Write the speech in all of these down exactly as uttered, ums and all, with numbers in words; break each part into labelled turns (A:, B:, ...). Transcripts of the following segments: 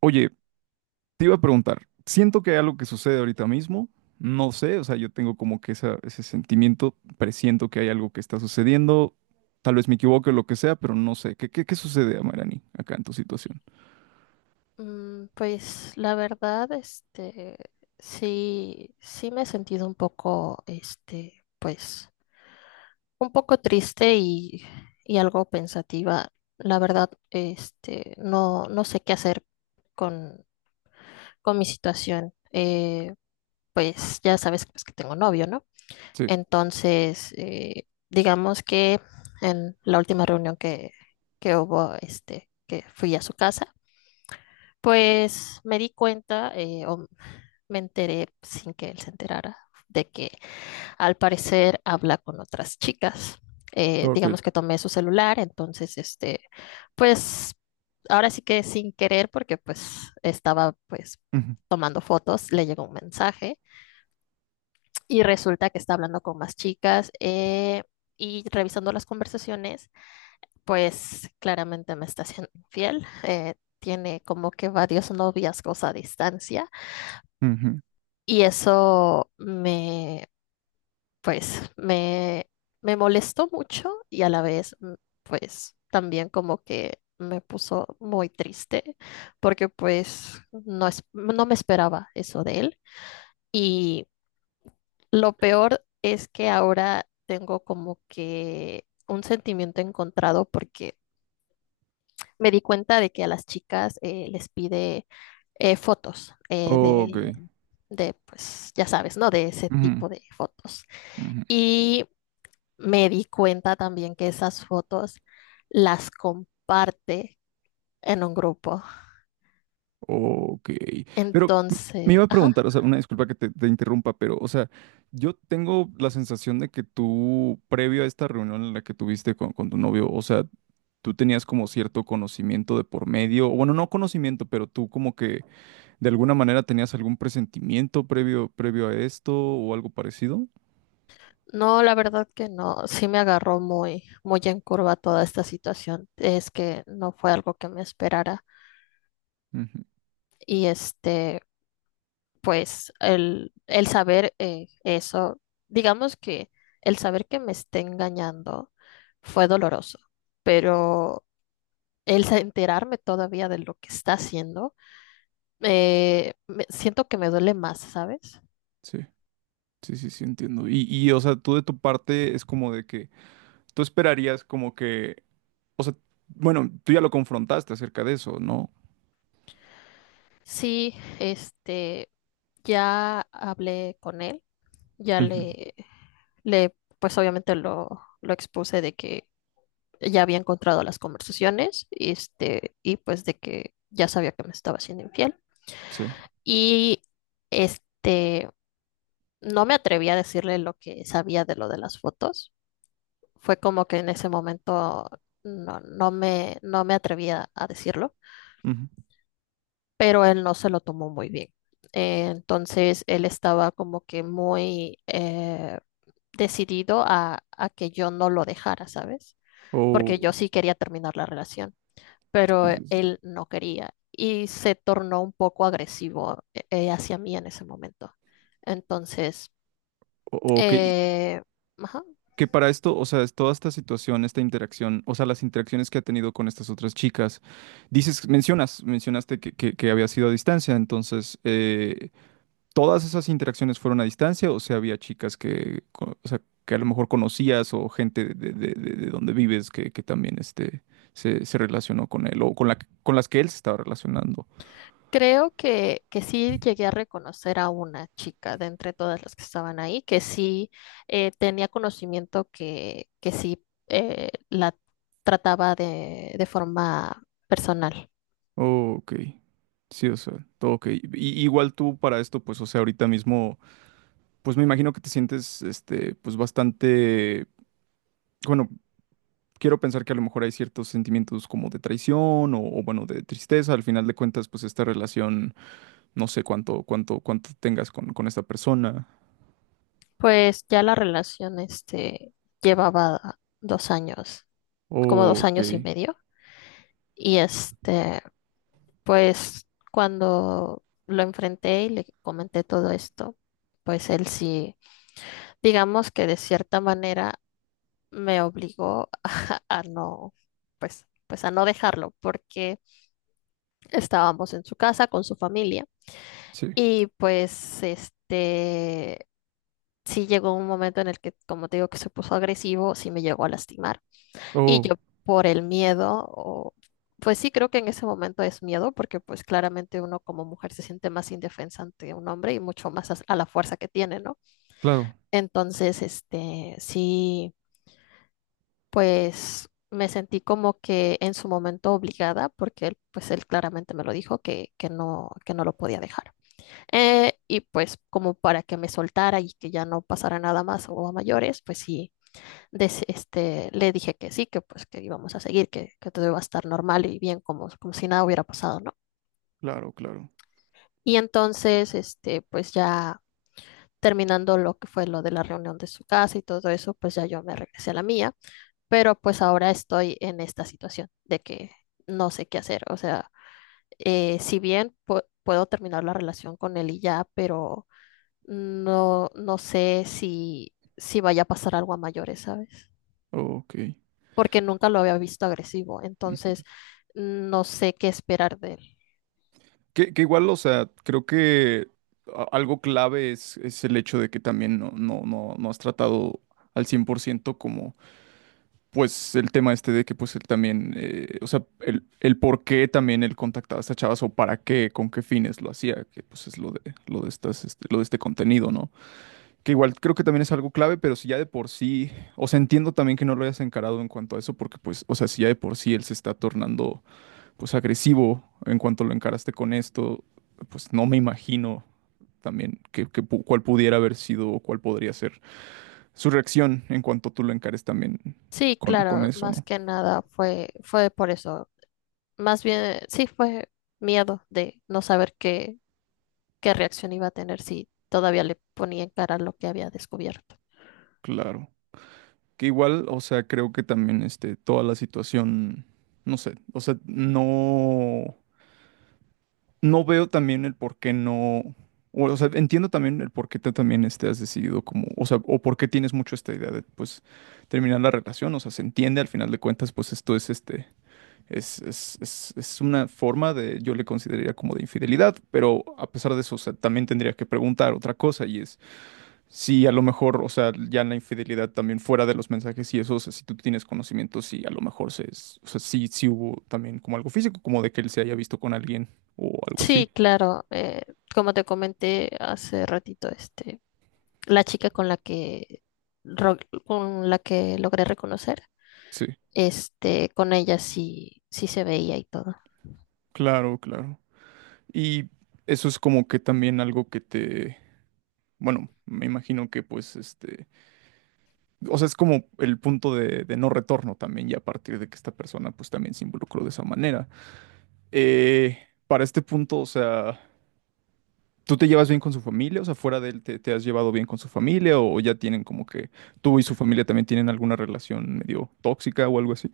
A: Oye, te iba a preguntar, siento que hay algo que sucede ahorita mismo, no sé, o sea, yo tengo como que esa- ese sentimiento, presiento que hay algo que está sucediendo, tal vez me equivoque o lo que sea, pero no sé, ¿qué, qué, qué sucede, Amarani, acá en tu situación?
B: Mm, Pues la verdad, este, sí, sí me he sentido un poco, este, pues, un poco triste y, y algo pensativa. La verdad, este, no, no sé qué hacer con, con mi situación. Eh, pues ya sabes pues, que tengo novio, ¿no?
A: Sí,
B: Entonces, eh, digamos que en la última reunión que, que hubo, este, que fui a su casa, pues me di cuenta eh, o me enteré sin que él se enterara de que al parecer habla con otras chicas. Eh,
A: ok.
B: digamos que tomé su celular, entonces, este, pues ahora sí que sin querer, porque pues estaba pues
A: Ujú,
B: tomando fotos, le llegó un mensaje y resulta que está hablando con más chicas eh, y revisando las conversaciones, pues claramente me está siendo infiel. Eh, tiene como que varios noviazgos a distancia
A: ujú.
B: y eso me, pues, me, me molestó mucho y a la vez, mm, pues, también como que me puso muy triste porque pues no, es, no me esperaba eso de él y lo peor es que ahora tengo como que un sentimiento encontrado porque me di cuenta de que a las chicas eh, les pide eh, fotos eh,
A: Ok.
B: de, de, pues ya sabes, ¿no? De ese
A: Ujú,
B: tipo de fotos.
A: ujú.
B: Y me di cuenta también que esas fotos las comparte en un grupo.
A: Ok, pero m- me
B: Entonces,
A: iba a
B: ajá.
A: preguntar, o sea, una disculpa que te, te interrumpa, pero, o sea, yo tengo la sensación de que tú, previo a esta reunión en la que tuviste con, con tu novio, o sea, tú tenías como cierto conocimiento de por medio, o bueno, no conocimiento, pero tú como que de alguna manera tenías algún presentimiento previo, previo a esto o algo parecido.
B: No, la verdad que no. Sí me agarró muy, muy en curva toda esta situación. Es que no fue algo que me esperara.
A: Ujú,
B: Y este, pues el, el saber eh, eso, digamos que el saber que me esté engañando fue doloroso, pero el sa- enterarme todavía de lo que está haciendo, eh, me- siento que me duele más, ¿sabes?
A: sí, sí, sí, sí, entiendo. Y, y, o sea, tú de tu parte es como de que tú esperarías como que, o sea, bueno, tú ya lo confrontaste acerca de eso, ¿no?
B: Sí, este, ya hablé con él, ya
A: Ujú,
B: le le, pues obviamente lo, lo expuse de que ya había encontrado las conversaciones, este, y pues de que ya sabía que me estaba siendo infiel.
A: sí.
B: Y este, no me atreví a decirle lo que sabía de lo de las fotos. Fue como que en ese momento no, no me, no me atrevía a decirlo,
A: Ujú.
B: pero él no se lo tomó muy bien. Eh, entonces él estaba como que muy eh, decidido a, a que yo no lo dejara, ¿sabes?
A: O,
B: Porque yo sí quería terminar la relación, pero
A: sí, sí, sí.
B: él no quería y se tornó un poco agresivo eh, eh, hacia mí en ese momento. Entonces,
A: O- o que,
B: eh, ajá,
A: que para esto, o sea, es toda esta situación, esta interacción, o sea, las interacciones que ha tenido con estas otras chicas, dices, mencionas, mencionaste que, que, que había sido a distancia, entonces, eh, ¿todas esas interacciones fueron a distancia o sea, había chicas que, co- o sea, que a lo mejor conocías o gente de, de, de- de- de donde vives que, que también este, se, se relacionó con él o con la, con las que él se estaba relacionando?
B: creo que, que sí llegué a reconocer a una chica de entre todas las que estaban ahí, que sí eh, tenía conocimiento que, que sí eh, la trataba de, de forma personal.
A: Ok, sí, o sea, todo ok. Y, igual tú para esto, pues, o sea, ahorita mismo, pues me imagino que te sientes, este, pues bastante, bueno, quiero pensar que a lo mejor hay ciertos sentimientos como de traición o, o, bueno, de tristeza. Al final de cuentas, pues esta relación, no sé cuánto, cuánto, cuánto tengas con, con esta persona.
B: Pues ya la relación este, llevaba dos años como dos
A: Ok,
B: años y medio. Y este, pues cuando lo enfrenté y le comenté todo esto, pues él sí, digamos que de cierta manera me obligó a, a no, pues, pues a no dejarlo, porque estábamos en su casa con su familia.
A: sí.
B: Y pues este, sí llegó un momento en el que, como te digo, que se puso agresivo, sí me llegó a lastimar. Y
A: Oh,
B: yo por el miedo, o, pues sí creo que en ese momento es miedo, porque pues claramente uno como mujer se siente más indefensa ante un hombre y mucho más as- a, la fuerza que tiene, ¿no?
A: claro,
B: Entonces, este, sí, pues me sentí como que en su momento obligada, porque él, pues él claramente me lo dijo que, que no, que no lo podía dejar. Eh, y pues como para que me soltara y que ya no pasara nada más o a mayores, pues sí des- este, le dije que sí, que pues que íbamos a seguir, que, que todo iba a estar normal y bien, como, como si nada hubiera pasado, ¿no?
A: claro, claro.
B: Y entonces, este, pues ya terminando lo que fue lo de la reunión de su casa y todo eso, pues ya yo me regresé a la mía, pero pues ahora estoy en esta situación de que no sé qué hacer, o sea, eh, si bien pu- puedo terminar la relación con él y ya, pero no, no sé si, si vaya a pasar algo a mayores, ¿sabes?
A: Ok.
B: Porque nunca lo había visto agresivo, entonces no sé qué esperar de él.
A: Que, que igual, o sea, creo que a- algo clave es, es el hecho de que también no, no, no, no has tratado al cien por ciento como, pues, el tema este de que, pues, él también, eh, o sea, el, el por qué también él contactaba a estas chavas o para qué, con qué fines lo hacía, que, pues, es lo de, lo de estas, este, lo de este contenido, ¿no? Que igual creo que también es algo clave, pero si ya de por sí, o sea, entiendo también que no lo hayas encarado en cuanto a eso, porque, pues, o sea, si ya de por sí él se está tornando pues agresivo en cuanto lo encaraste con esto, pues no me imagino también que, que pu- cuál pudiera haber sido o cuál podría ser su reacción en cuanto tú lo encares también
B: Sí,
A: con, con
B: claro,
A: eso,
B: más
A: ¿no?
B: que nada fue, fue por eso. Más bien, sí, fue miedo de no saber qué, qué reacción iba a tener si todavía le ponía en cara lo que había descubierto.
A: Claro. Que igual, o sea, creo que también este, toda la situación, no sé, o sea, no, no veo también el por qué no, o, o sea, entiendo también el por qué te también este, has decidido como, o sea, o por qué tienes mucho esta idea de, pues, terminar la relación, o sea, se entiende al final de cuentas, pues esto es este, es, es, es- es una forma de, yo le consideraría como de infidelidad, pero a pesar de eso, o sea, también tendría que preguntar otra cosa y es si a lo mejor, o sea, ya en la infidelidad también fuera de los mensajes y eso, o sea, si tú tienes conocimiento, si a lo mejor se es, o sea, sí, sí hubo también como algo físico, como de que él se haya visto con alguien o algo así.
B: Sí, claro. Eh, como te comenté hace ratito, este, la chica con la que ro- con la que logré reconocer,
A: Sí,
B: este, con ella sí, sí se veía y todo.
A: claro, claro. Y eso es como que también algo que te, bueno, me imagino que pues este, o sea, es como el punto de, de no retorno también, y a partir de que esta persona pues también se involucró de esa manera. Eh, para este punto, o sea, ¿tú te llevas bien con su familia? O sea, fuera de él, ¿te, te has llevado bien con su familia? ¿O ya tienen como que tú y su familia también tienen alguna relación medio tóxica o algo así?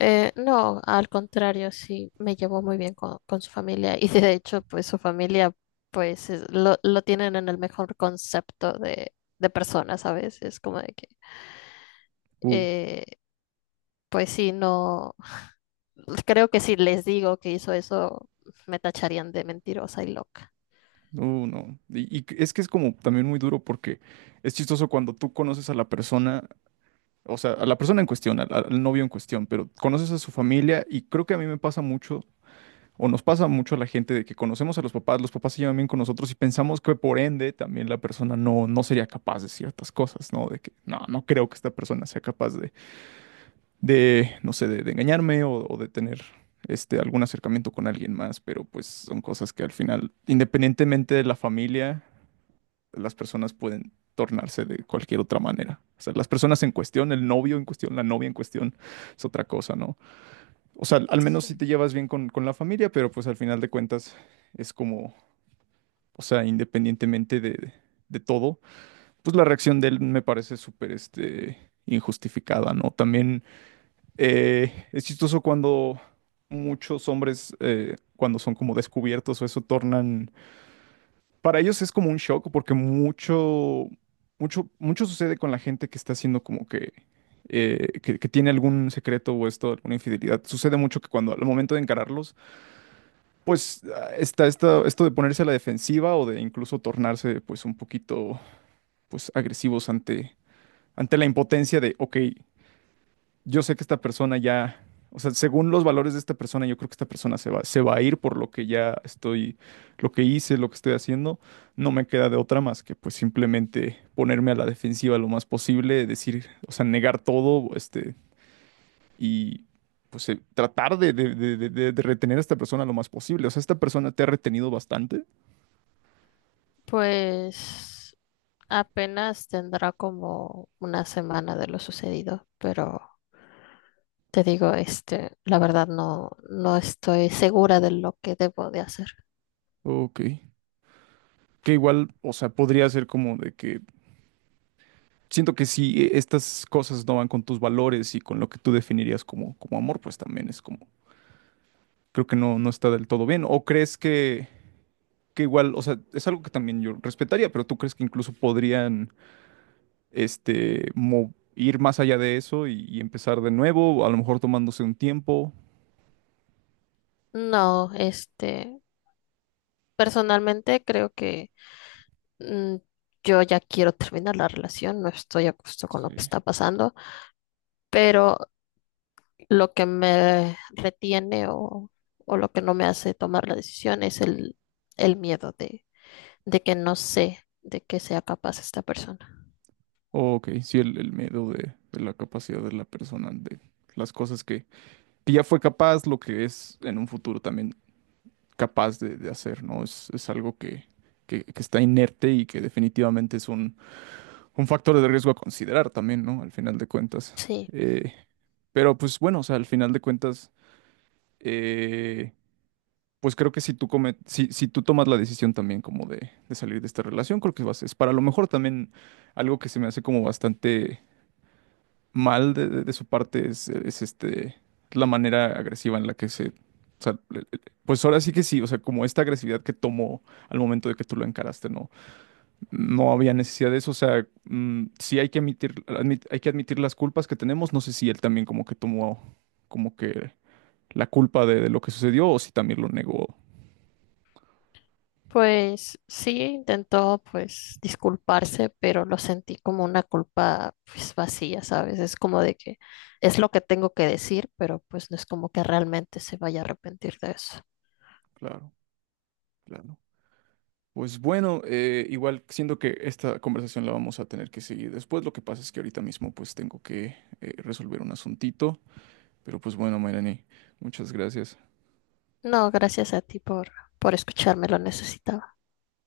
B: Eh, no, al contrario, sí me llevó muy bien con, con su familia y de hecho, pues su familia, pues es- lo, lo tienen en el mejor concepto de, de persona, ¿sabes? Es como de que
A: Uh,
B: eh, pues sí, no, creo que si les digo que hizo eso, me tacharían de mentirosa y loca.
A: no, no. Y, y es que es como también muy duro porque es chistoso cuando tú conoces a la persona. O sea, a la persona en cuestión, al, al novio en cuestión, pero conoces a su familia y creo que a mí me pasa mucho. O nos pasa mucho a la gente de que conocemos a los papás, los papás se llevan bien con nosotros y pensamos que por ende también la persona no, no sería capaz de ciertas cosas, ¿no? De que no, no creo que esta persona sea capaz de, de no sé, de, de engañarme o, o de tener este, algún acercamiento con alguien más, pero pues son cosas que al final, independientemente de la familia, las personas pueden tornarse de cualquier otra manera. O sea, las personas en cuestión, el novio en cuestión, la novia en cuestión, es otra cosa, ¿no? O sea, al menos
B: Sí.
A: si te llevas bien con, con la familia, pero pues al final de cuentas es como, o sea, independientemente de, de todo, pues la reacción de él me parece súper, este, injustificada, ¿no? También eh, es chistoso cuando muchos hombres, eh, cuando son como descubiertos o eso, tornan, para ellos es como un shock porque mucho, mucho, mucho sucede con la gente que está haciendo como que... eh, que, que tiene algún secreto o esto, alguna infidelidad. Sucede mucho que cuando al momento de encararlo pues ah, está, esta- esto de ponerse a la defensiva o de incluso tornarse pues un poquito pues agresivos ante, ante la impotencia de, ok, yo sé que esta persona ya, o sea, según los valores de esta persona, yo creo que esta persona se va, se va a ir por lo que ya estoy, lo que hice, lo que estoy haciendo, no me queda de otra más que pues simplemente ponerme a la defensiva lo más posible, decir, o sea, negar todo, este, y pues eh, tratar de, de de- de- de- de retener a esta persona lo más posible. O sea, esta persona te ha retenido bastante.
B: Pues apenas tendrá como una semana de lo sucedido, pero te digo, este, la verdad no, no estoy segura de lo que debo de hacer.
A: Ok. Que igual, o sea, podría ser como de que siento que si eh, estas cosas no van con tus valores y con lo que tú definirías como, como amor, pues también es como, creo que no, no está del todo bien. ¿O crees que, que igual, o sea, es algo que también yo respetaría, pero tú crees que incluso podrían, este, mo- ir más allá de eso y, y empezar de nuevo, a lo mejor tomándose un tiempo?
B: No, este, personalmente creo que mm, yo ya quiero terminar la relación, no estoy a gusto con lo
A: Sí.
B: que está pasando, pero lo que me retiene o, o lo que no me hace tomar la decisión es el, el miedo de, de que no sé de qué sea capaz esta persona.
A: Ok, sí, el, el miedo de, de la capacidad de la persona, de las cosas que que ya fue capaz, lo que es en un futuro también capaz de, de hacer, ¿no? Es, es algo que, que, que está inerte y que definitivamente es un, un factor de riesgo a considerar también, ¿no? Al final de cuentas.
B: Sí,
A: Eh, pero pues bueno, o sea, al final de cuentas, eh, pues creo que si tú, come- si, si tú tomas la decisión también como de, de salir de esta relación, creo que vas, es para lo mejor también, algo que se me hace como bastante... mal de, de- de su parte es, es, este, la manera agresiva en la que se... o sea, le- le- pues ahora sí que sí, o sea, como esta agresividad que tomó al momento de que tú lo encaraste, no, no había necesidad de eso, o sea, mm, sí hay que admitir, admit- hay que admitir las culpas que tenemos, no sé si él también como que tomó como que la culpa de, de lo que sucedió o si también lo negó.
B: pues sí, intentó pues disculparse, pero lo sentí como una culpa pues vacía, ¿sabes? Es como de que es lo que tengo que decir, pero pues no es como que realmente se vaya a arrepentir de eso.
A: Claro, claro. Pues bueno, eh, igual siento que esta conversación la vamos a tener que seguir después. Lo que pasa es que ahorita mismo pues tengo que eh, resolver un asuntito. Pero pues bueno, Mayrani, muchas gracias.
B: No, gracias a ti por, por escucharme, lo necesitaba.